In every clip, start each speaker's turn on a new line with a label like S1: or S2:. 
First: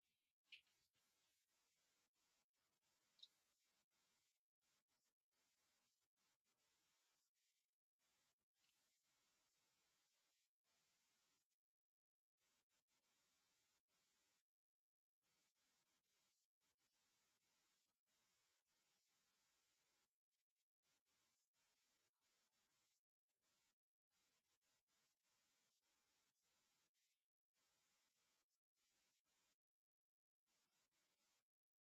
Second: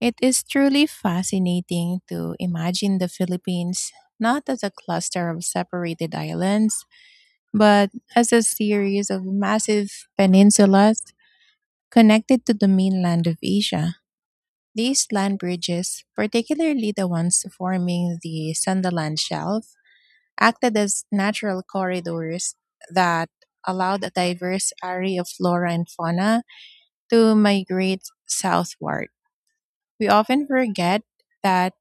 S1: It is truly fascinating to imagine the Philippines not as a cluster of separated islands, but as a series of massive peninsulas connected to the mainland of Asia. These land bridges, particularly the ones forming the Sundaland Shelf, acted as natural corridors that allowed a diverse array of flora and fauna to migrate southward. We often forget that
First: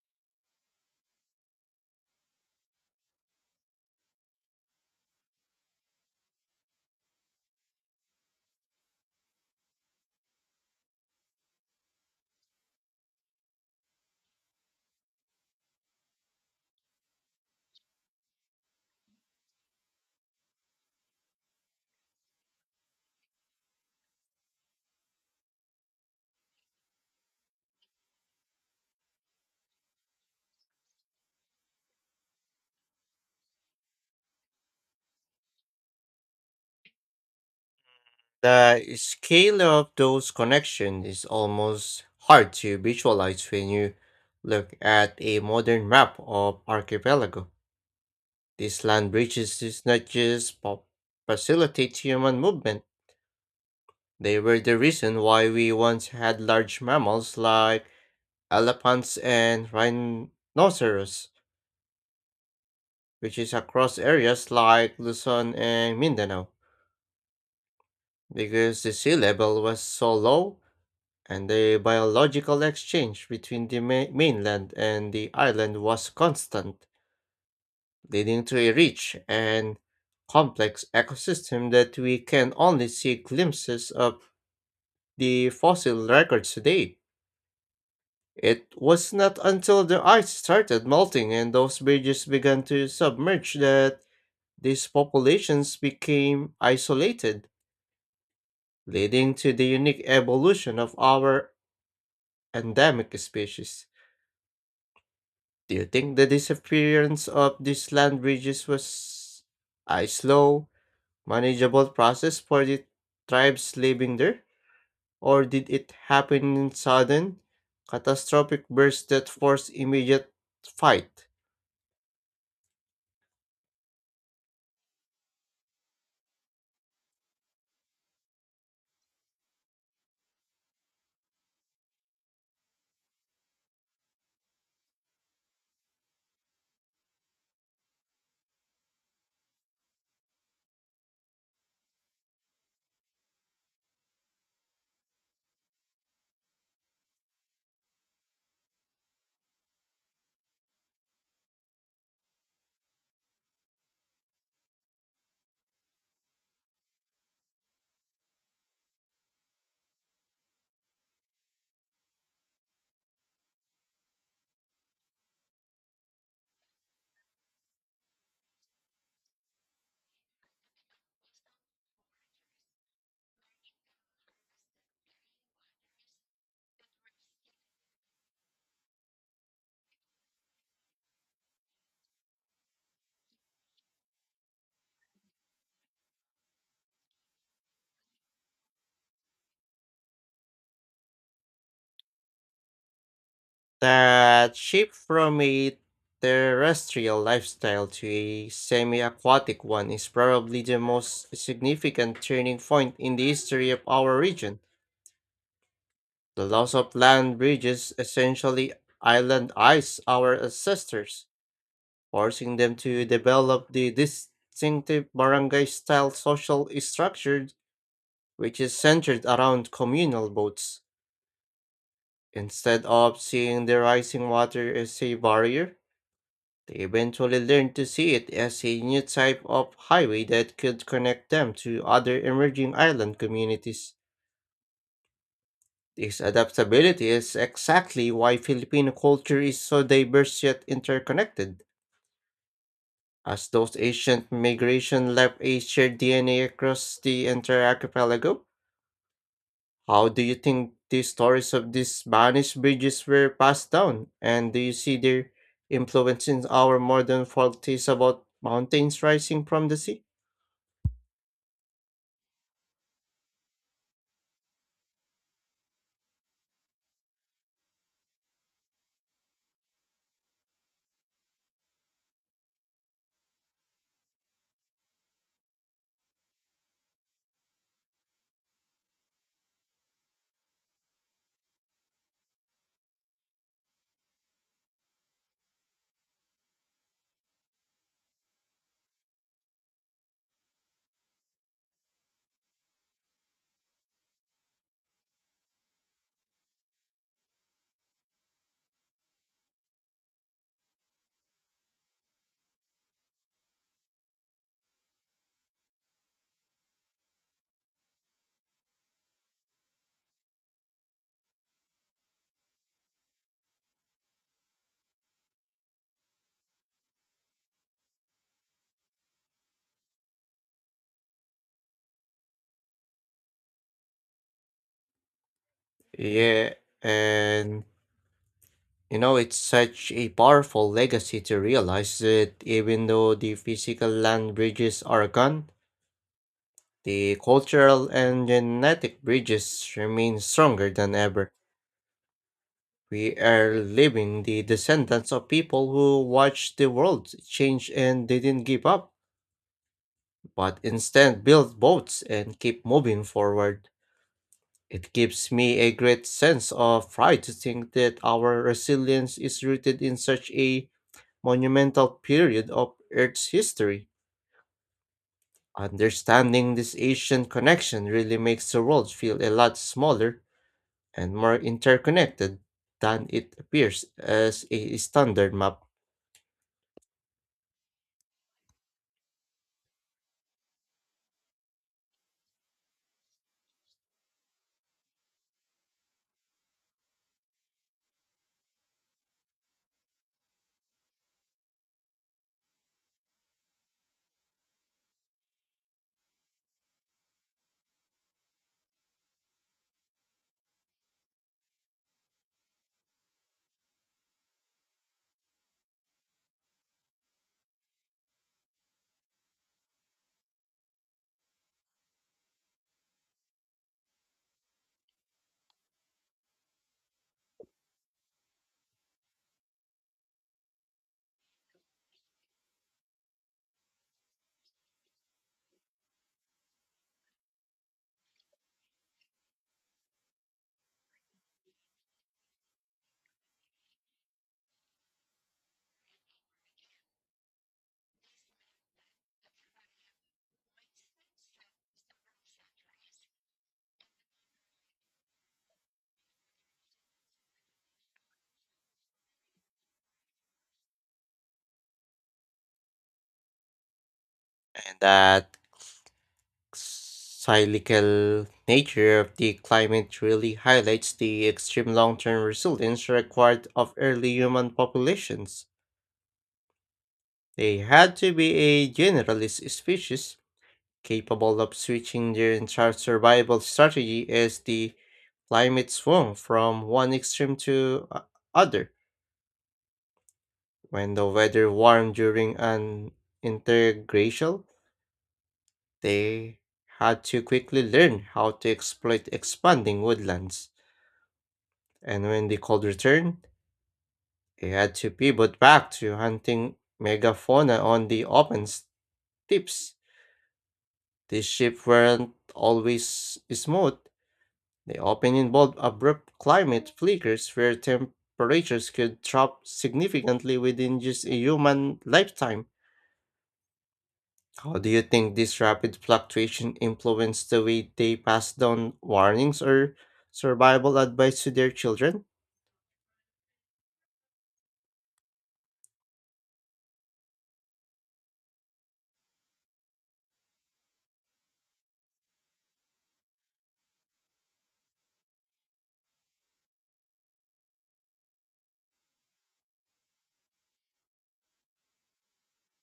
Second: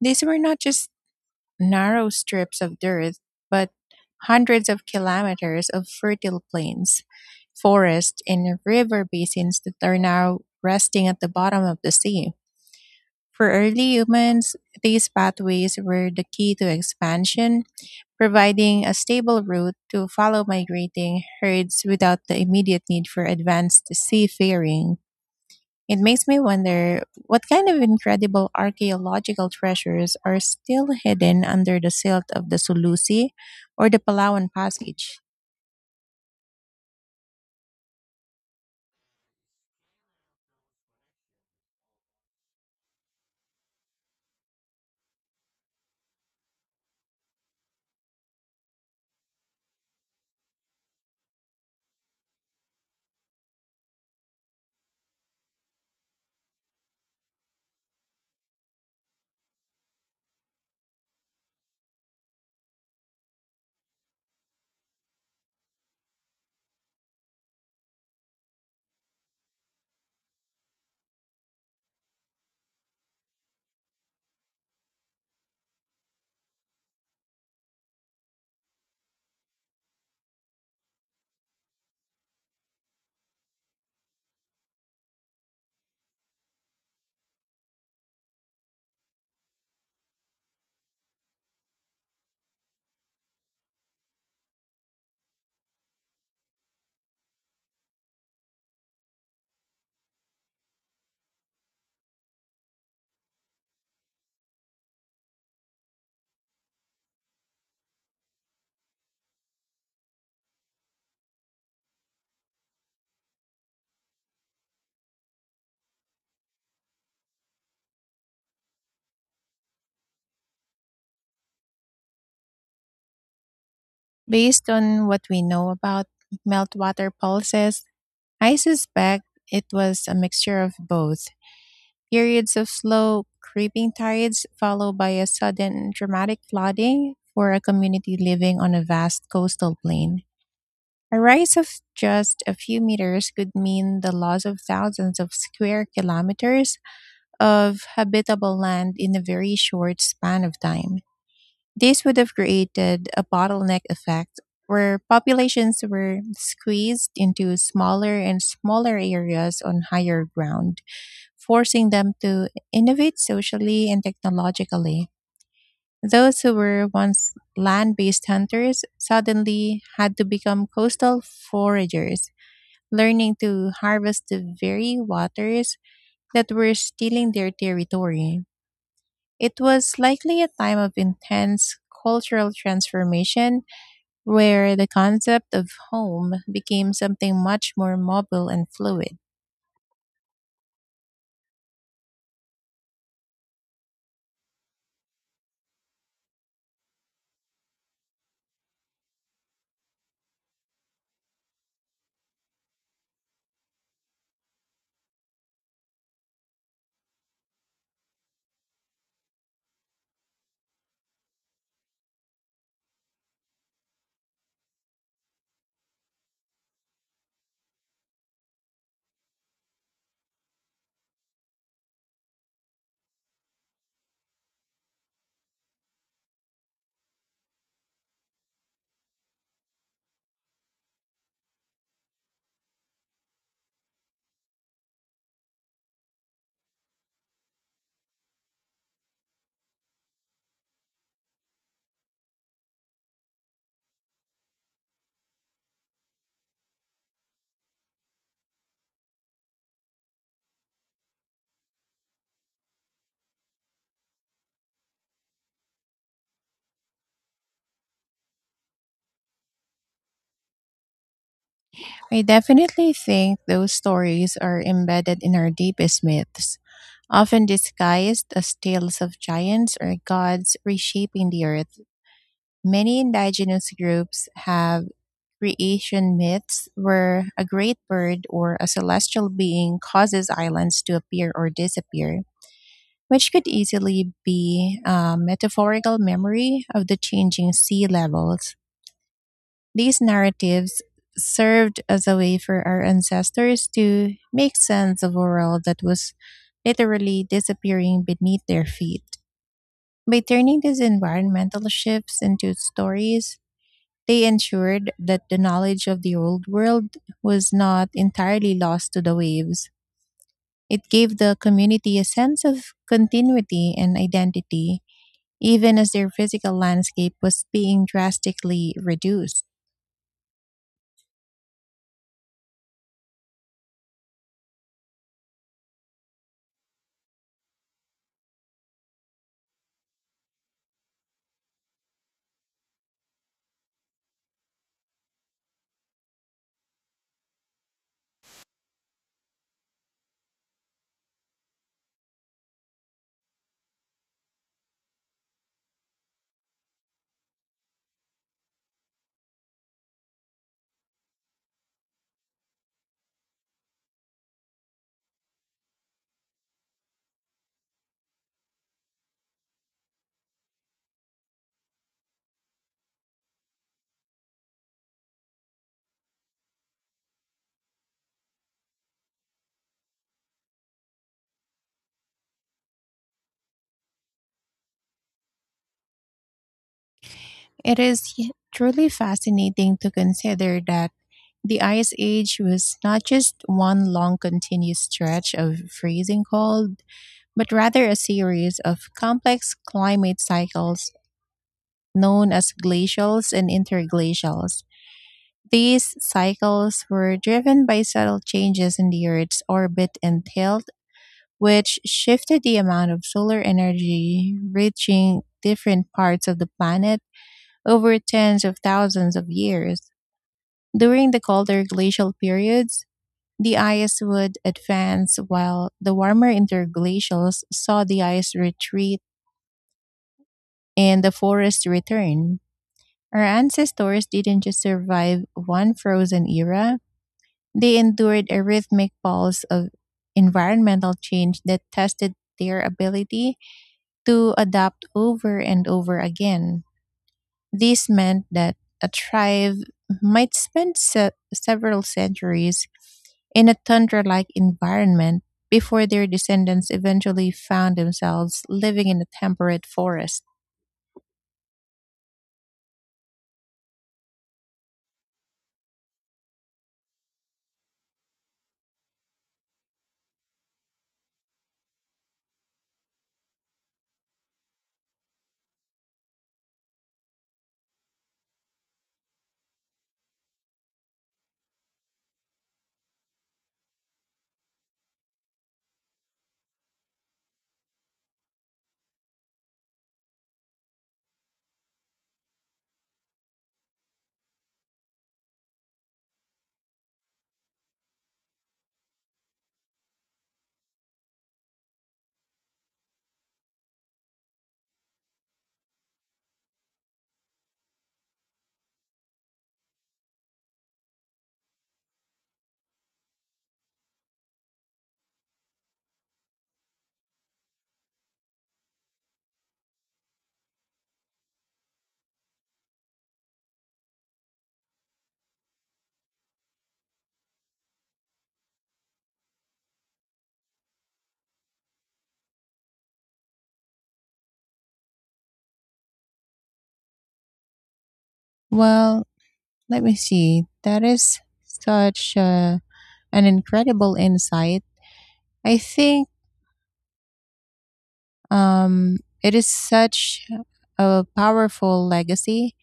S1: these were not just narrow strips of dirt, but hundreds of kilometers of fertile plains, forests, and river basins that are now resting at the bottom of the sea. For early humans, these pathways were the key to expansion, providing a stable route to follow migrating herds without the immediate need for advanced seafaring. It makes me wonder what kind of incredible archaeological treasures are still hidden under the silt of the Sulusi or the Palawan Passage.
S2: The scale of those connections is almost hard to visualize when you look at a modern map of archipelago. These land bridges did not just facilitate human movement. They were the reason why we once had large mammals like elephants and rhinoceros, which is across areas like Luzon and Mindanao. Because the sea level was so low, and the biological exchange between the mainland and the island was constant, leading to a rich and complex ecosystem that we can only see glimpses of the fossil records today. It was not until the ice started melting and those bridges began to submerge that these populations became isolated, leading to the unique evolution of our endemic species. Do you think the disappearance of these land bridges was a slow, manageable process for the tribes living there? Or did it happen in sudden, catastrophic bursts that forced immediate fight?
S1: Based on what we know about meltwater pulses, I suspect it was a mixture of both. Periods of slow, creeping tides followed by a sudden dramatic flooding for a community living on a vast coastal plain. A rise of just a few meters could mean the loss of thousands of square kilometers of habitable land in a very short span of time. This would have created a bottleneck effect where populations were squeezed into smaller and smaller areas on higher ground, forcing them to innovate socially and technologically. Those who were once land based hunters suddenly had to become coastal foragers learning to harvest the very waters that were stealing their territory. It was likely a time of intense cultural transformation where the concept of home became something much more mobile and fluid.
S2: That shift from a terrestrial lifestyle to a semi aquatic one is probably the most significant turning point in the history of our region. The loss of land bridges essentially island ice our ancestors, forcing them to develop the distinctive barangay style social structure which is centered around communal boats. Instead of seeing the rising water as a barrier, they eventually learned to see it as a new type of highway that could connect them to other emerging island communities. This adaptability is exactly why Filipino culture is so diverse yet interconnected, as those ancient migration left a shared DNA across the entire archipelago. How do you think the stories of these Spanish bridges were passed down, and do you see their influence in our modern folktales about mountains rising from the sea?
S1: I definitely think those stories are embedded in our deepest myths, often disguised as tales of giants or gods reshaping the earth. Many indigenous groups have creation myths where a great bird or a celestial being causes islands to appear or disappear, which could easily be a metaphorical memory of the changing sea levels. These narratives served as a way for our ancestors to make sense of a world that was literally disappearing beneath their feet. By turning these environmental shifts into stories, they ensured that the knowledge of the old world was not entirely lost to the waves. It gave the community a sense of continuity and identity, even as their physical landscape was being drastically reduced.
S2: Yeah, and it's such a powerful legacy to realize that even though the physical land bridges are gone, the cultural and genetic bridges remain stronger than ever. We are living the descendants of people who watched the world change and didn't give up, but instead built boats and keep moving forward. It gives me a great sense of pride to think that our resilience is rooted in such a monumental period of Earth's history. Understanding this ancient connection really makes the world feel a lot smaller and more interconnected than it appears as a standard map,
S1: It is truly fascinating to consider that the Ice Age was not just one long continuous stretch of freezing cold, but rather a series of complex climate cycles known as glacials and interglacials. These cycles were driven by subtle changes in the Earth's orbit and tilt, which shifted the amount of solar energy reaching different parts of the planet over tens of thousands of years. During the colder glacial periods, the ice would advance while the warmer interglacials saw the ice retreat and the forest return. Our ancestors didn't just survive one frozen era, they endured a rhythmic pulse of environmental change that tested their ability to adapt over and over again. This meant that a tribe might spend several centuries in a tundra like environment before their descendants eventually found themselves living in a temperate forest.
S2: and that cyclical nature of the climate really highlights the extreme long-term resilience required of early human populations. They had to be a generalist species capable of switching their entire survival strategy as the climate swung from one extreme to other. When the weather warmed during an interglacial, they had to quickly learn how to exploit expanding woodlands. And when the cold returned, they had to pivot back to hunting megafauna on the open steppes. These ships weren't always smooth. They often involve abrupt climate flickers where temperatures could drop significantly within just a human lifetime. How do you think this rapid fluctuation influenced the way they pass down warnings or survival advice to their children?
S1: Well, let me see. That is such an incredible insight. I think um, it is such a powerful legacy,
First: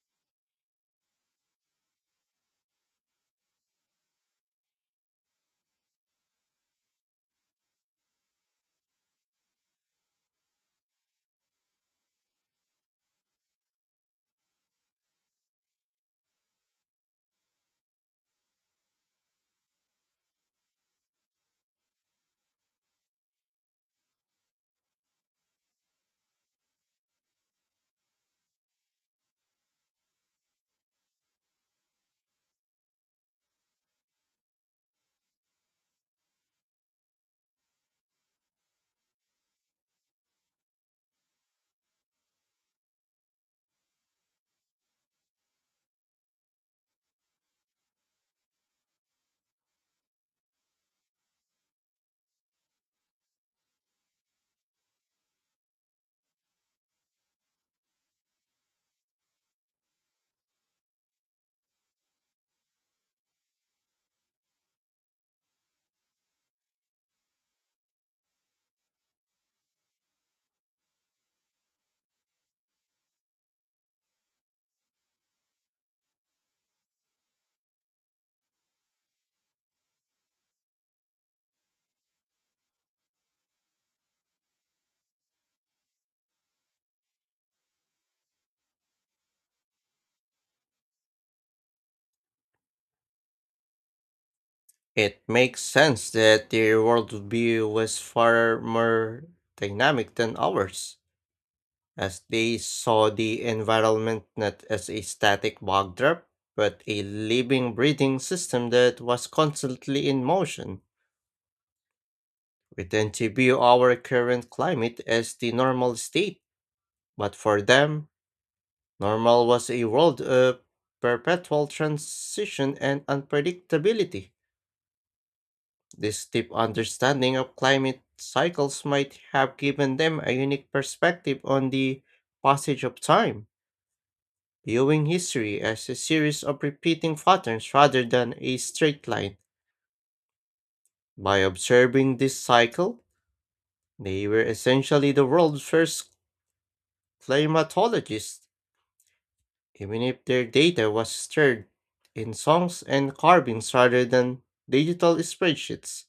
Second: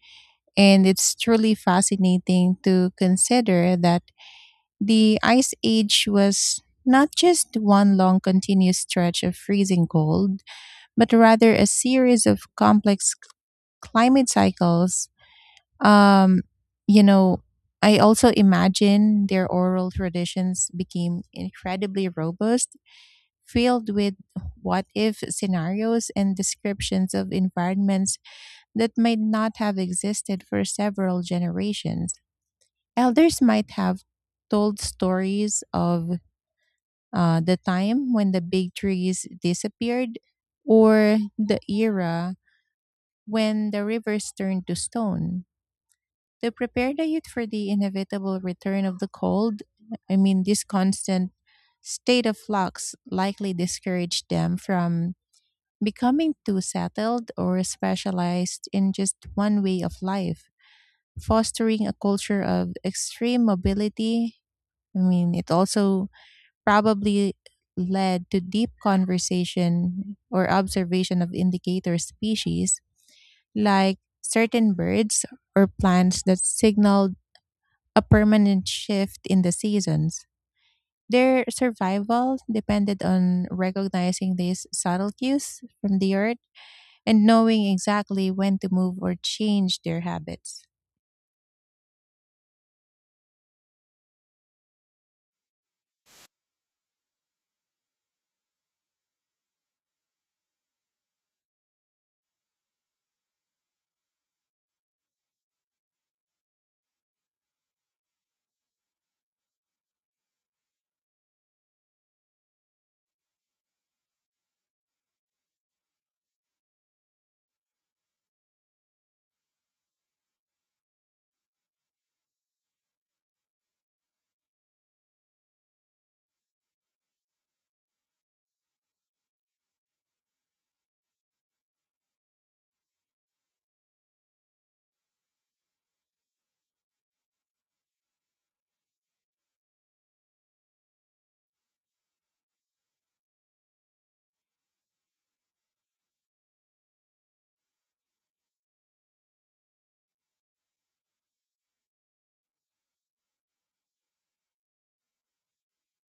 S1: and it's truly fascinating to consider that the Ice Age was not just one long continuous stretch of freezing cold, but rather a series of complex climate cycles. Um, you know, I also imagine their oral traditions became incredibly robust, filled with what if scenarios and descriptions of environments that might not have existed for several generations. Elders might have told stories of the time when the big trees disappeared, or the era when the rivers turned to stone, to prepare the youth for the inevitable return of the cold. I mean, this constant state of flux likely discouraged them from becoming too settled or specialized in just one way of life, fostering a culture of extreme mobility. I mean, it also probably led to deep conversation or observation of indicator species like certain birds or plants that signal a permanent shift in the seasons. Their survival depended on recognizing these subtle cues from the earth and knowing exactly when to move or change their habits.
S2: It makes sense that their worldview was far more dynamic than ours, as they saw the environment not as a static backdrop, but a living, breathing system that was constantly in motion. We tend to view our current climate as the normal state, but for them, normal was a world of perpetual transition and unpredictability. This deep understanding of climate cycles might have given them a unique perspective on the passage of time, viewing history as a series of repeating patterns rather than a straight line. By observing this cycle, they were essentially the world's first climatologists, even if their data was stored in songs and carvings rather than digital spreadsheets.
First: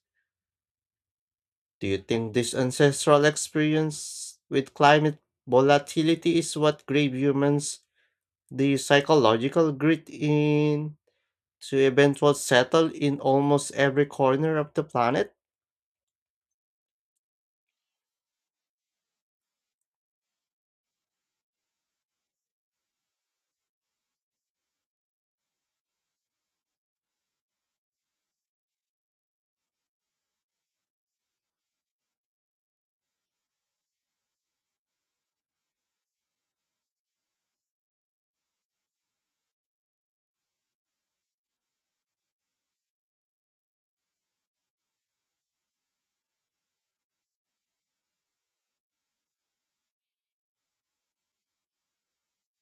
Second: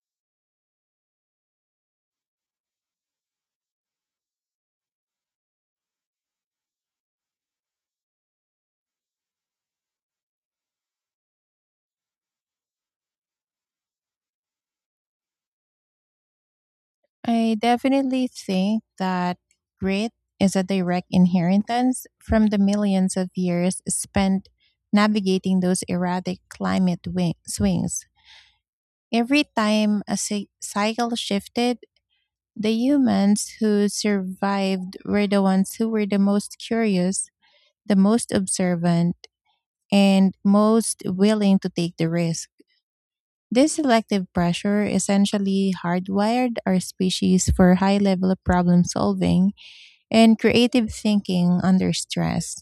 S2: Do you think this ancestral experience with climate volatility is what gave humans the psychological grit in to event was settled in almost every corner of the planet?
S1: I definitely think that grit is a direct inheritance from the millions of years spent navigating those erratic climate swings. Every time a cycle shifted, the humans who survived were the ones who were the most curious, the most observant, and most willing to take the risk. This selective pressure essentially hardwired our species for high level of problem solving and creative thinking under stress.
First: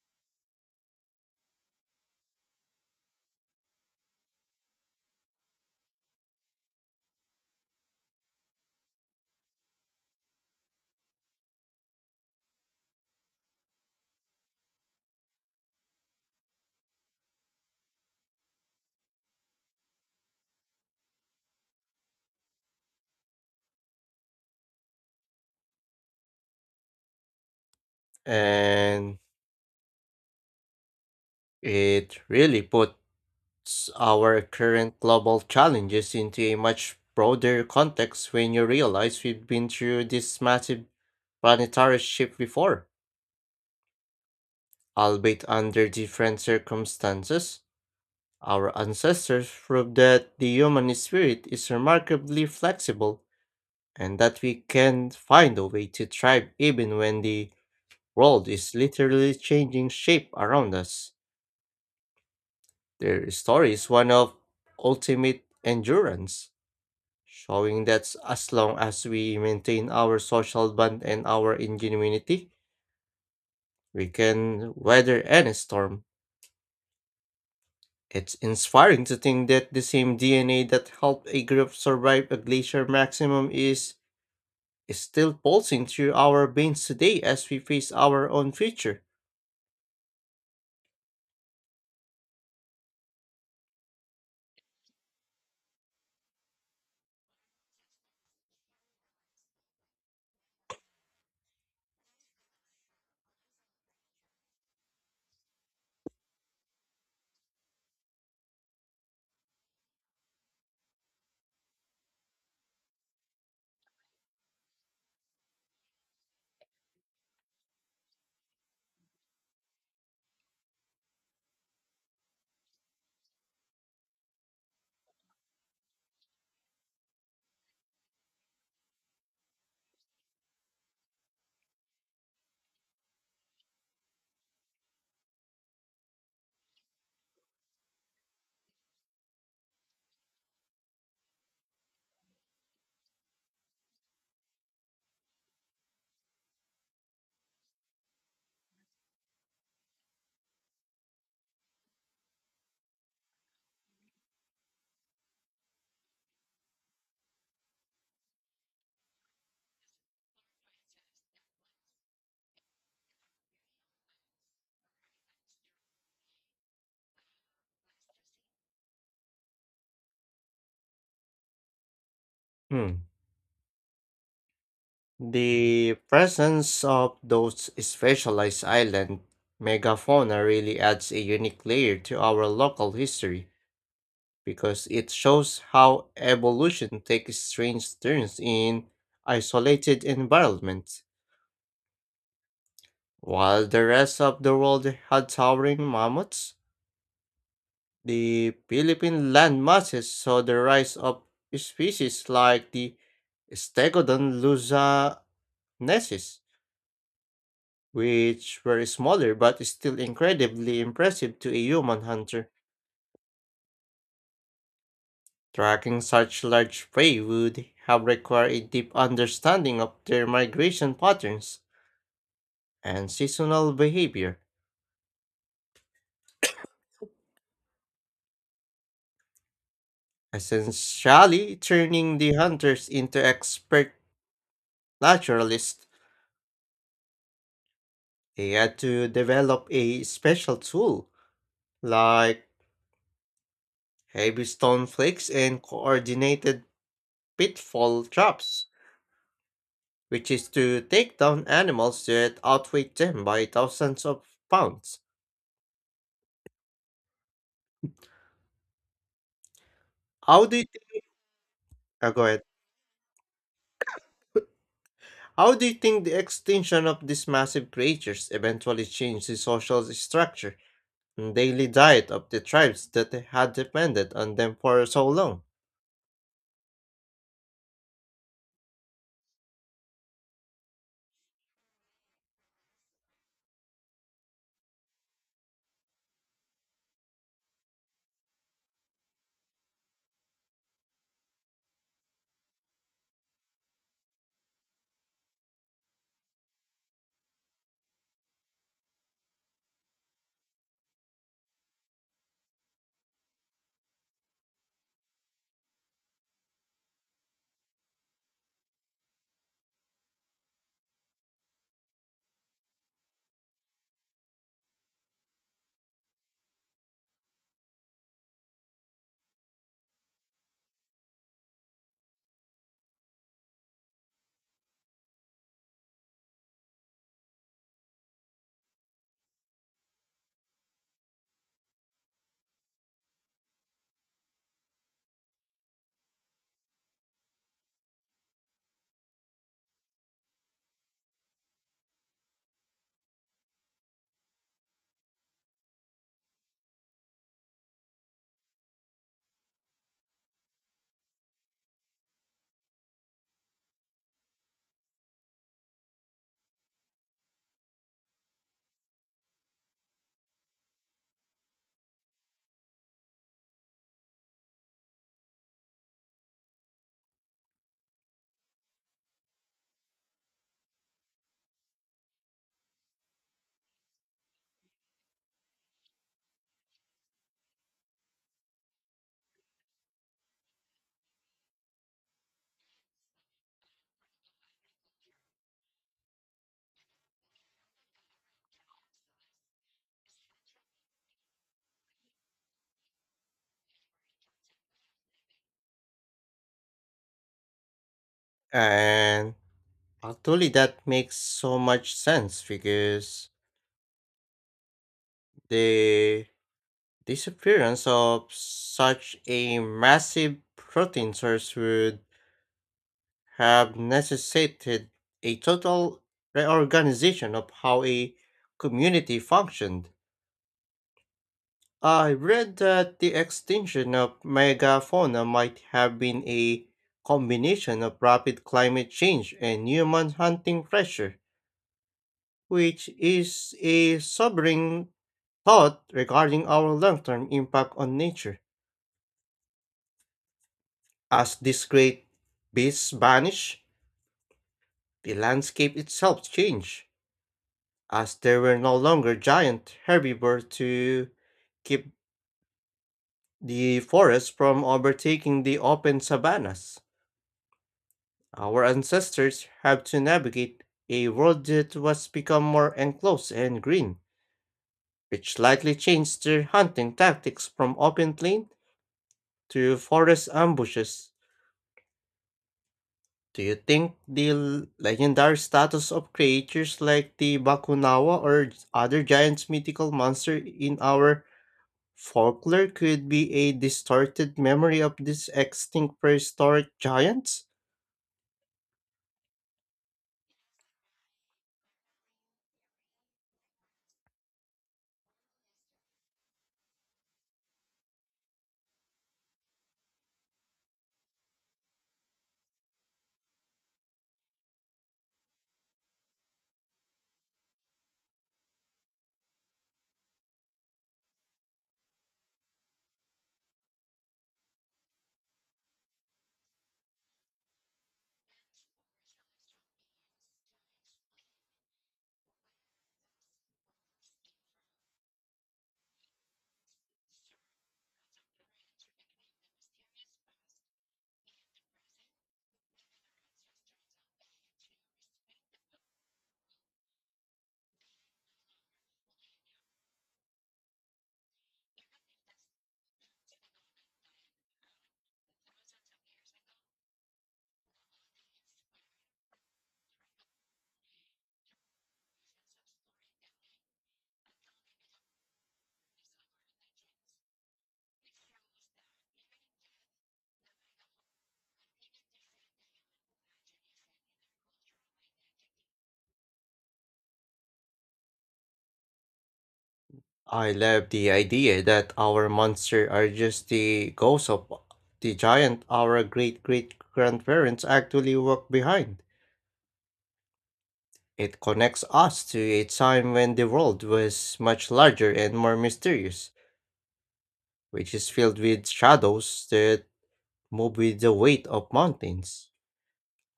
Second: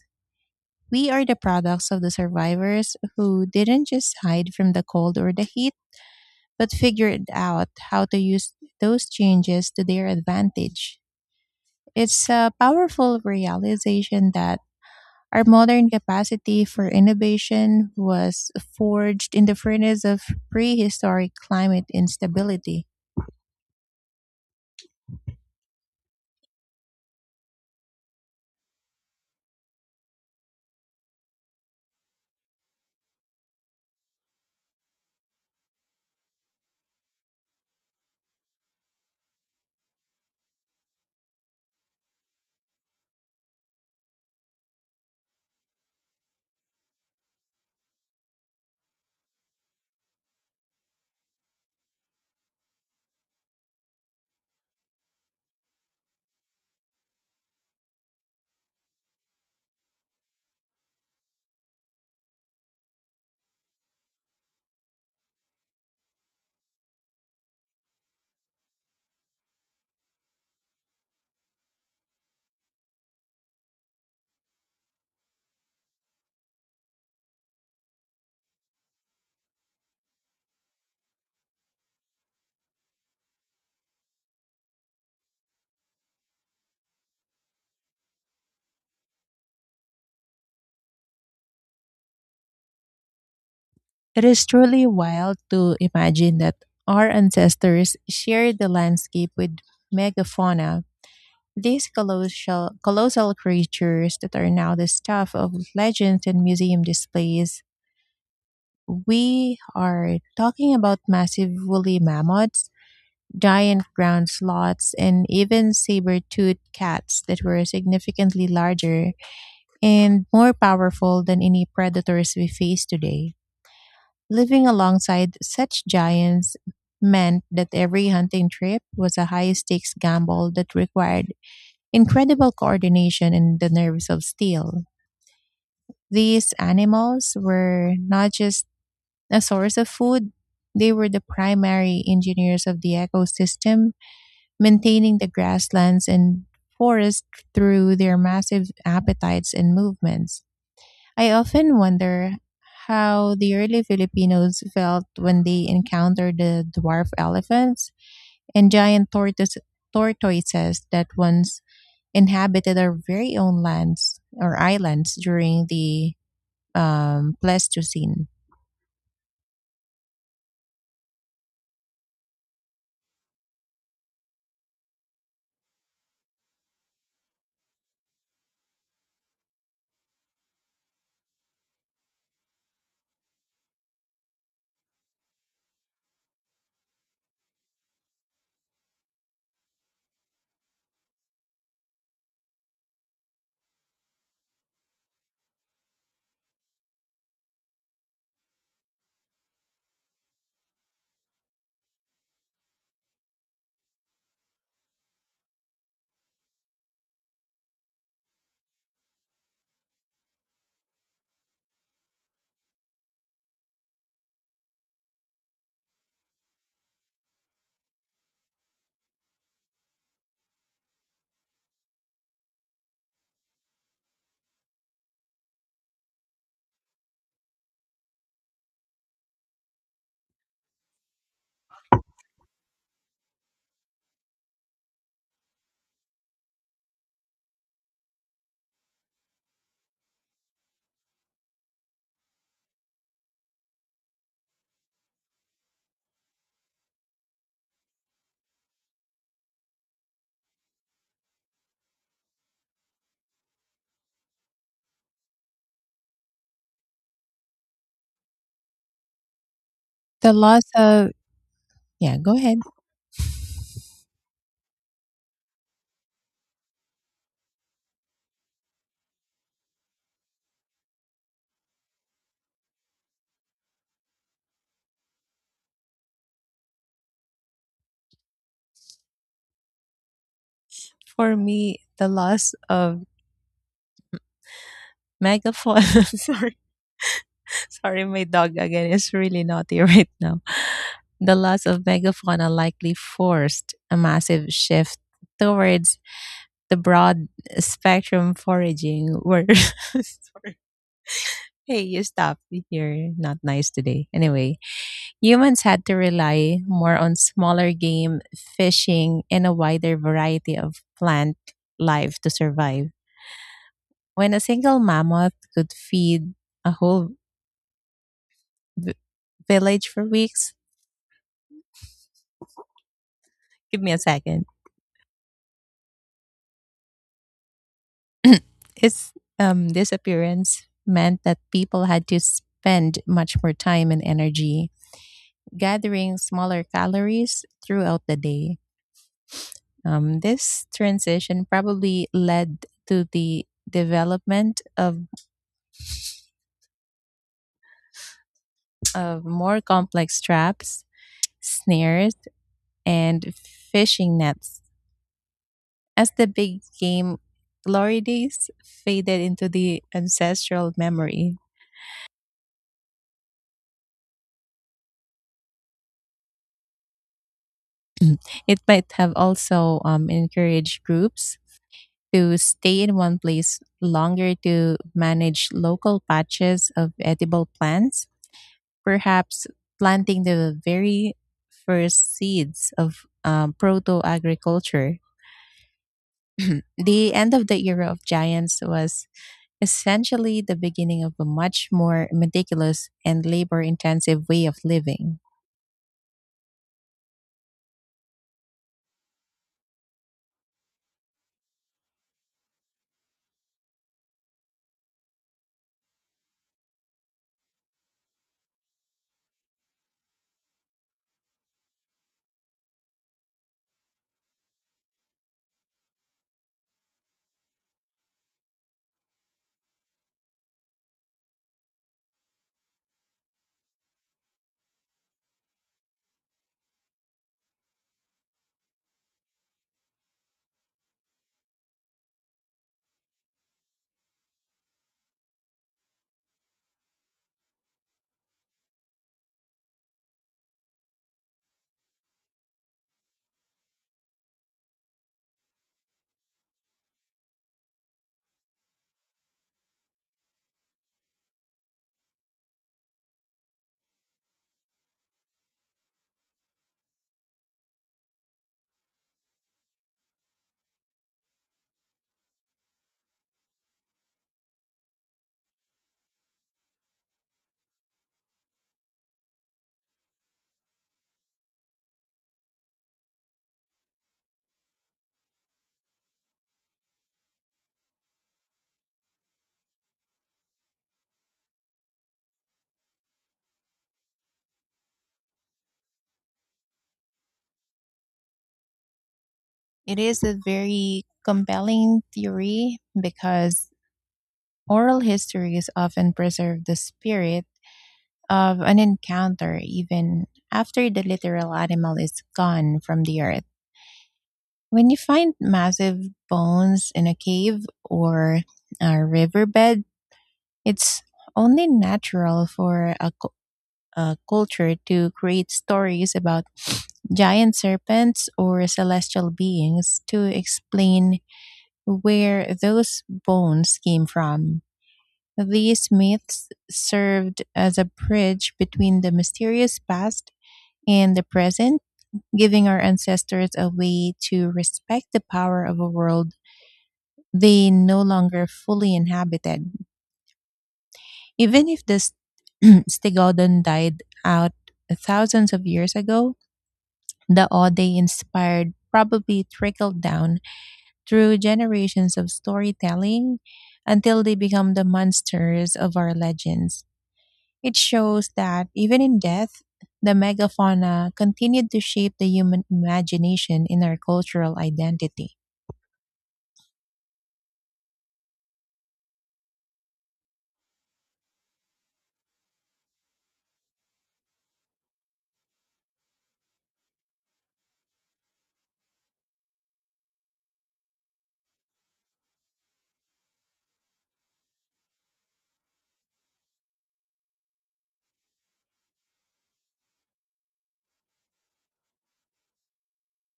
S1: We are the products of the survivors who didn't just hide from the cold or the heat, but figured out how to use those changes to their advantage. It's a powerful realization that our modern capacity for innovation was forged in the furnace of prehistoric climate instability.
S2: And it really puts our current global challenges into a much broader context when you realize we've been through this massive planetary shift before. Albeit under different circumstances, our ancestors proved that the human spirit is remarkably flexible and that we can find a way to thrive even when the world is literally changing shape around us. Their story is one of ultimate endurance, showing that as long as we maintain our social bond and our ingenuity, we can weather any storm. It's inspiring to think that the same DNA that helped a group survive a glacier maximum is still pulsing through our veins today as we face our own future.
S1: It is truly wild to imagine that our ancestors shared the landscape with megafauna, these colossal, colossal creatures that are now the stuff of legends and museum displays. We are talking about massive woolly mammoths, giant ground sloths, and even saber toothed cats that were significantly larger and more powerful than any predators we face today. Living alongside such giants meant that every hunting trip was a high stakes gamble that required incredible coordination and the nerves of steel. These animals were not just a source of food, they were the primary engineers of the ecosystem, maintaining the grasslands and forest through their massive appetites and movements. I often wonder how the early Filipinos felt when they encountered the dwarf elephants and giant tortoises that once inhabited our very own lands or islands during the Pleistocene.
S2: Hmm. The presence of those specialized island megafauna really adds a unique layer to our local history because it shows how evolution takes strange turns in isolated environments. While the rest of the world had towering mammoths, the Philippine land masses saw the rise of species like the Stegodon luzonensis, which were smaller but still incredibly impressive to a human hunter. Tracking such large prey would have required a deep understanding of their migration patterns and seasonal behavior, essentially turning the hunters into expert naturalists. They had to develop a special tool, like heavy stone flakes and coordinated pitfall traps which is to take down animals that outweigh them by thousands of pounds.
S1: The
S2: How do
S1: loss
S2: you th-
S1: of, yeah,
S2: Go
S1: go
S2: ahead?
S1: ahead.
S2: How do you think the extinction of these massive creatures eventually changed the social structure and daily diet of the tribes that had depended on them for so long?
S1: For me, the loss of megaphone. Sorry, sorry, my dog again is really naughty right now. The loss of megafauna likely forced a massive shift towards the broad spectrum foraging where, hey, you stop, you're not nice today, anyway, humans had to rely more on smaller game fishing and a wider variety of plant life to survive. When a single mammoth could feed a whole v- village for weeks, give me a second. Its disappearance meant that people had to spend much more time and energy gathering smaller calories throughout the day. This transition probably led to the development of more complex traps, snares, and fishing nets. As the big game glory days faded into the ancestral memory, it might have also encouraged groups to stay in one place longer to manage local patches of edible plants, perhaps planting the very first seeds of proto agriculture. The end of the era of giants was essentially the beginning of a much more meticulous and labor intensive way of living.
S2: And actually, that makes so much sense because the disappearance of such a massive protein source would have necessitated a total reorganization of how a community functioned. I read that the extinction of megafauna might have been a combination of rapid climate change and human hunting pressure, which is a sobering thought regarding our long term impact on nature. As these great beasts vanish, the landscape itself changes as there were no longer giant herbivores to keep the forests from overtaking the open savannas. Our ancestors had to navigate a world that was become more enclosed and green, which likely changed their hunting tactics from open plain to forest ambushes. Do you think the legendary status of creatures like the Bakunawa or other giant mythical monster in our folklore could be a distorted memory of these extinct prehistoric giants?
S1: It is a very compelling theory because oral histories often preserve the spirit of an encounter even after the literal animal is gone from the earth. When you find massive bones in a cave or a riverbed, it's only natural for a culture to create stories about giant serpents or celestial beings to explain where those bones came from. These myths served as a bridge between the mysterious past and the present, giving our ancestors a way to respect the power of a world they no longer fully inhabited. Even if the stegodon died out thousands of years ago, the awe they inspired probably trickled down through generations of storytelling until they become the monsters of our legends. It shows that even in death, the megafauna continued to shape the human imagination in our cultural identity.
S2: I love the idea that our monsters are just the ghosts of the giant our great great grandparents actually walked behind. It connects us to a time when the world was much larger and more mysterious, which is filled with shadows that move with the weight of mountains.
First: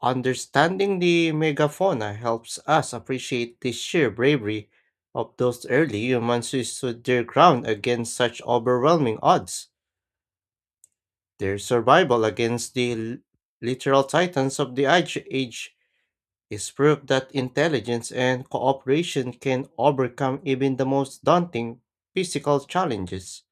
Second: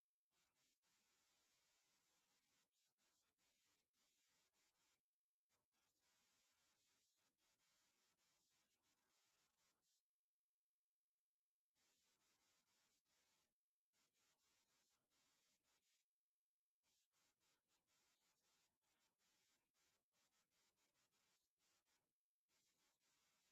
S2: Understanding the megafauna helps us appreciate the sheer bravery of those early humans who stood their ground against such overwhelming odds. Their survival against the literal titans of the Ice Age is proof that intelligence and cooperation can overcome even the most daunting physical challenges.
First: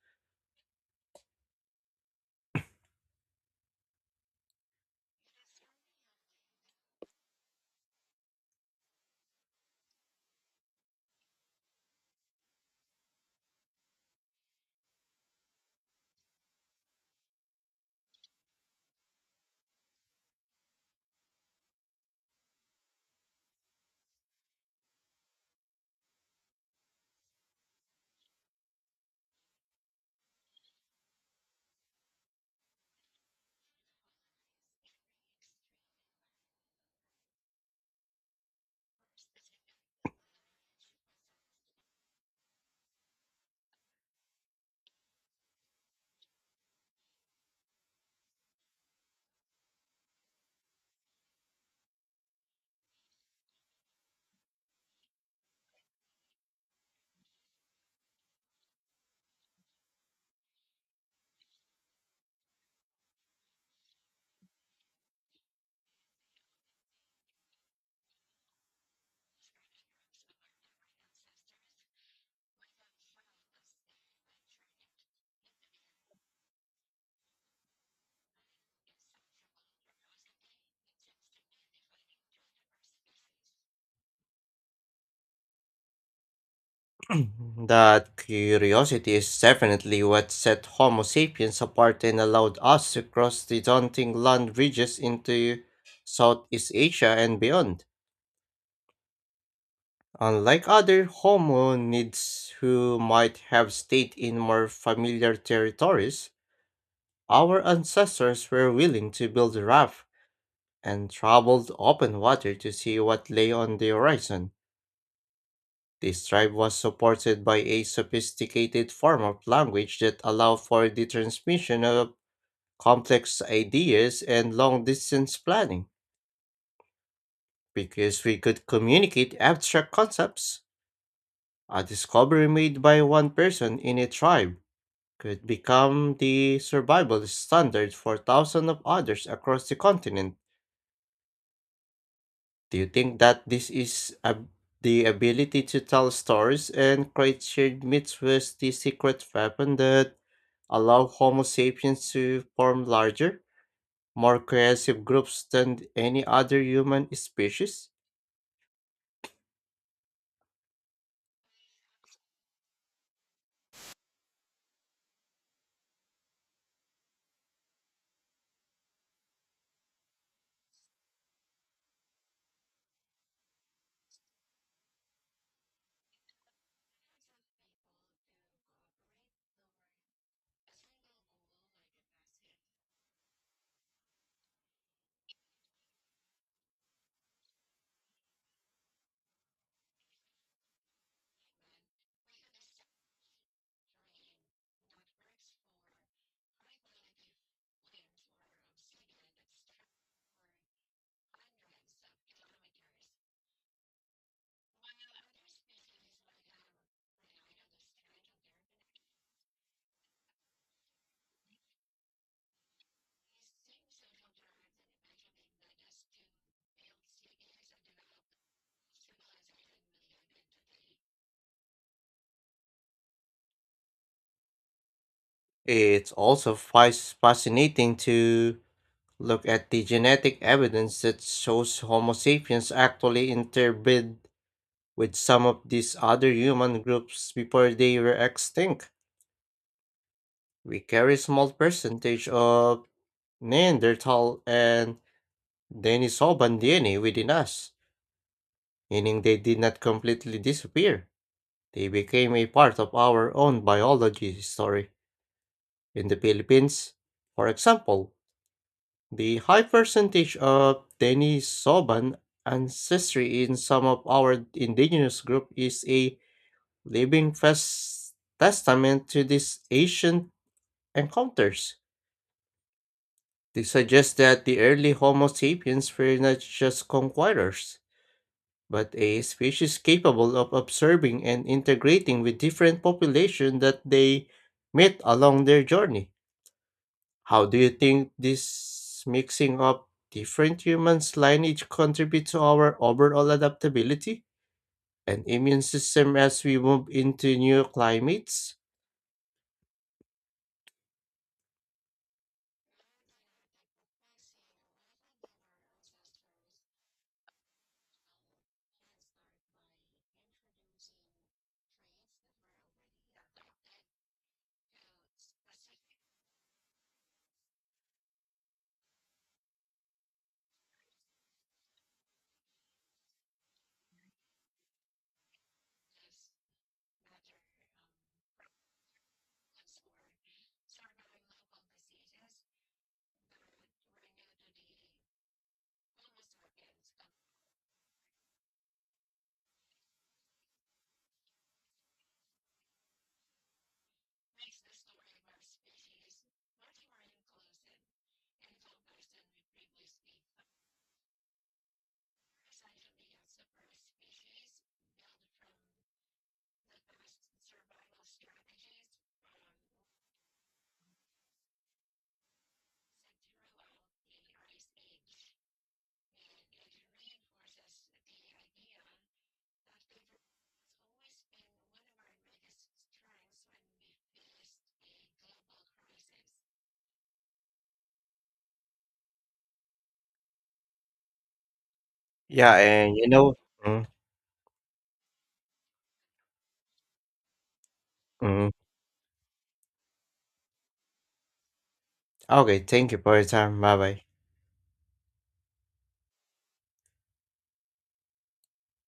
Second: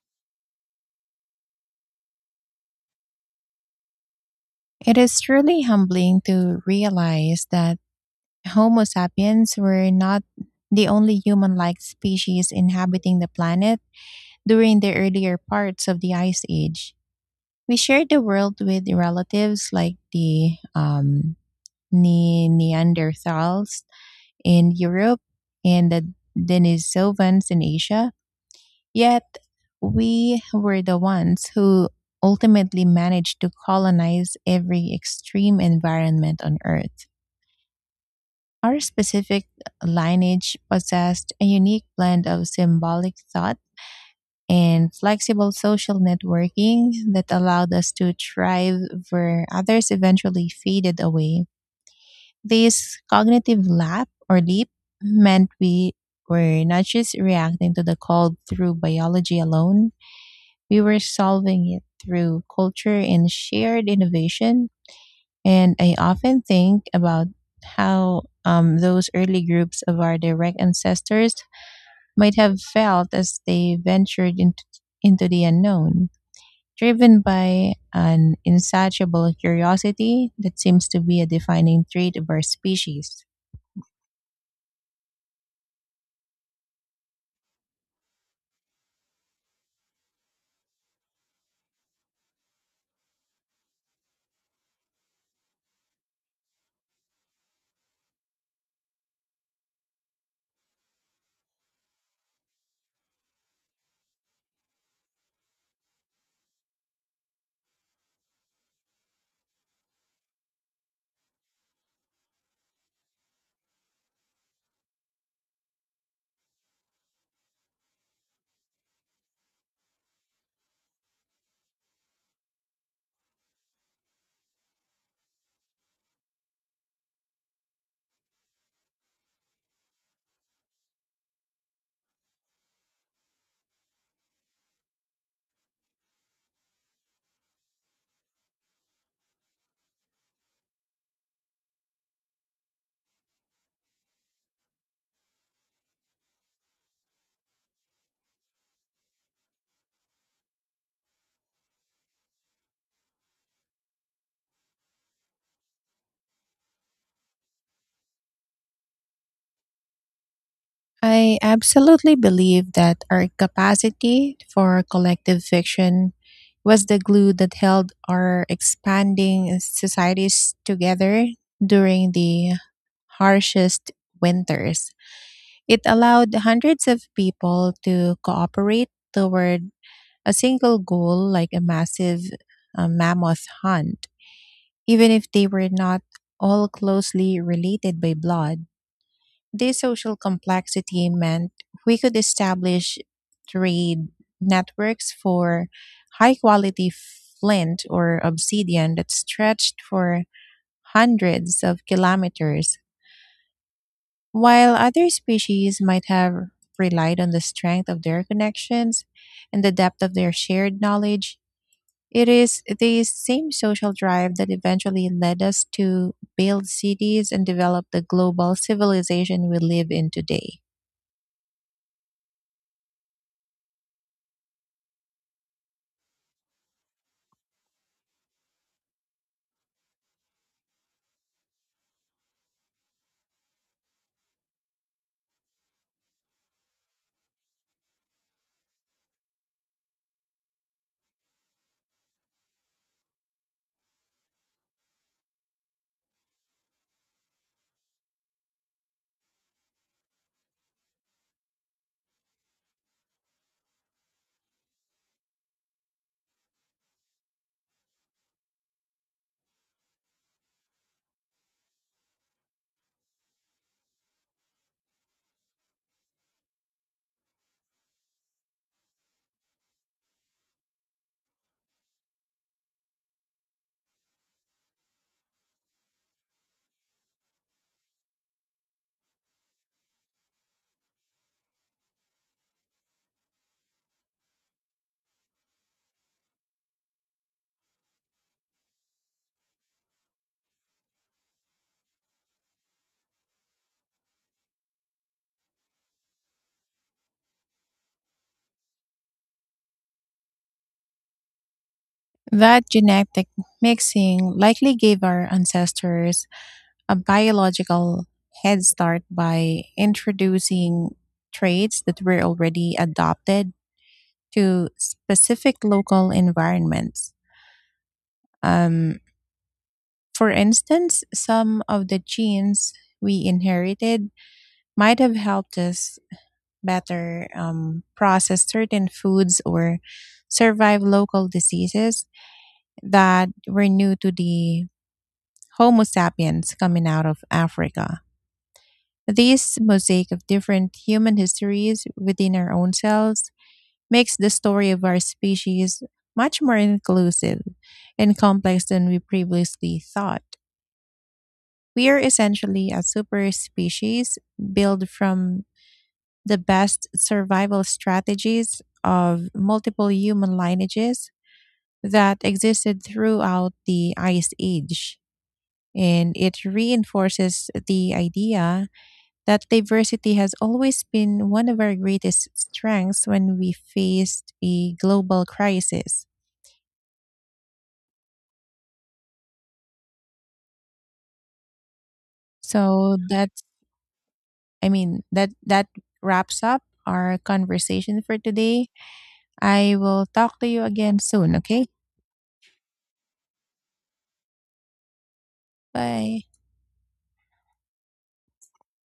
S1: It is truly humbling to realize that Homo sapiens were not the only human like species inhabiting the planet during the earlier parts of the Ice Age. We shared the world with relatives like the Neanderthals in Europe and the Denisovans in Asia, yet we were the ones who ultimately managed to colonize every extreme environment on Earth. Our specific lineage possessed a unique blend of symbolic thought and flexible social networking that allowed us to thrive where others eventually faded away. This cognitive lap or leap meant we were not just reacting to the call through biology alone, we were solving it through culture and shared innovation. And I often think about how those early groups of our direct ancestors might have felt as they ventured into the unknown, driven by an insatiable curiosity that seems to be a defining trait of our species.
S2: That curiosity is definitely what set Homo sapiens apart and allowed us to cross the daunting land bridges into Southeast Asia and beyond. Unlike other hominids who might have stayed in more familiar territories, our ancestors were willing to build a raft and traveled open water to see what lay on the horizon. This tribe was supported by a sophisticated form of language that allowed for the transmission of complex ideas and long distance planning. Because we could communicate abstract concepts, a discovery made by one person in a tribe could become the survival standard for thousands of others across the continent. Do you think that the ability to tell stories and create shared myths was the secret weapon that allowed Homo sapiens to form larger, more cohesive groups than any other human species?
S1: I absolutely believe that our capacity for collective fiction was the glue that held our expanding societies together during the harshest winters. It allowed hundreds of people to cooperate toward a single goal, like a massive mammoth hunt, even if they were not all closely related by blood. This social complexity meant we could establish trade networks for high quality flint or obsidian that stretched for hundreds of kilometers. While other species might have relied on the strength of their connections and the depth of their shared knowledge, it is this same social drive that eventually led us to build cities and develop the global civilization we live in today.
S2: It's also fascinating to look at the genetic evidence that shows Homo sapiens actually interbred with some of these other human groups before they were extinct. We carry a small percentage of Neanderthal and Denisovan DNA within us, meaning they did not completely disappear. They became a part of our own biology story. In the Philippines, for example, the high percentage of Denisovan ancestry in some of our indigenous group is a living testament to these ancient encounters. They suggest that the early Homo sapiens were not just conquerors, but a species capable of observing and integrating with different populations that they met along their journey. How do you think this mixing up different humans' lineage contributes to our overall adaptability and immune system as we move into new climates?
S1: That genetic mixing likely gave our ancestors a biological head start by introducing traits that were already adopted to specific local environments. Um, for instance, some of the genes we inherited might have helped us better process certain foods or survive local diseases that were new to the Homo sapiens coming out of Africa. This mosaic of different human histories within our own cells makes the story of our species much more inclusive and complex than we previously thought. We are essentially a super species built from the best survival strategies of multiple human lineages that existed throughout the Ice Age. And it reinforces the idea that diversity has always been one of our greatest strengths when we faced a global crisis.
S2: Yeah, and
S1: So that's
S2: mm,
S1: I mean that wraps up our conversation for
S2: mm.
S1: today. I will talk to you again soon, okay?
S2: Okay, thank you for your time. Bye bye.
S1: Bye.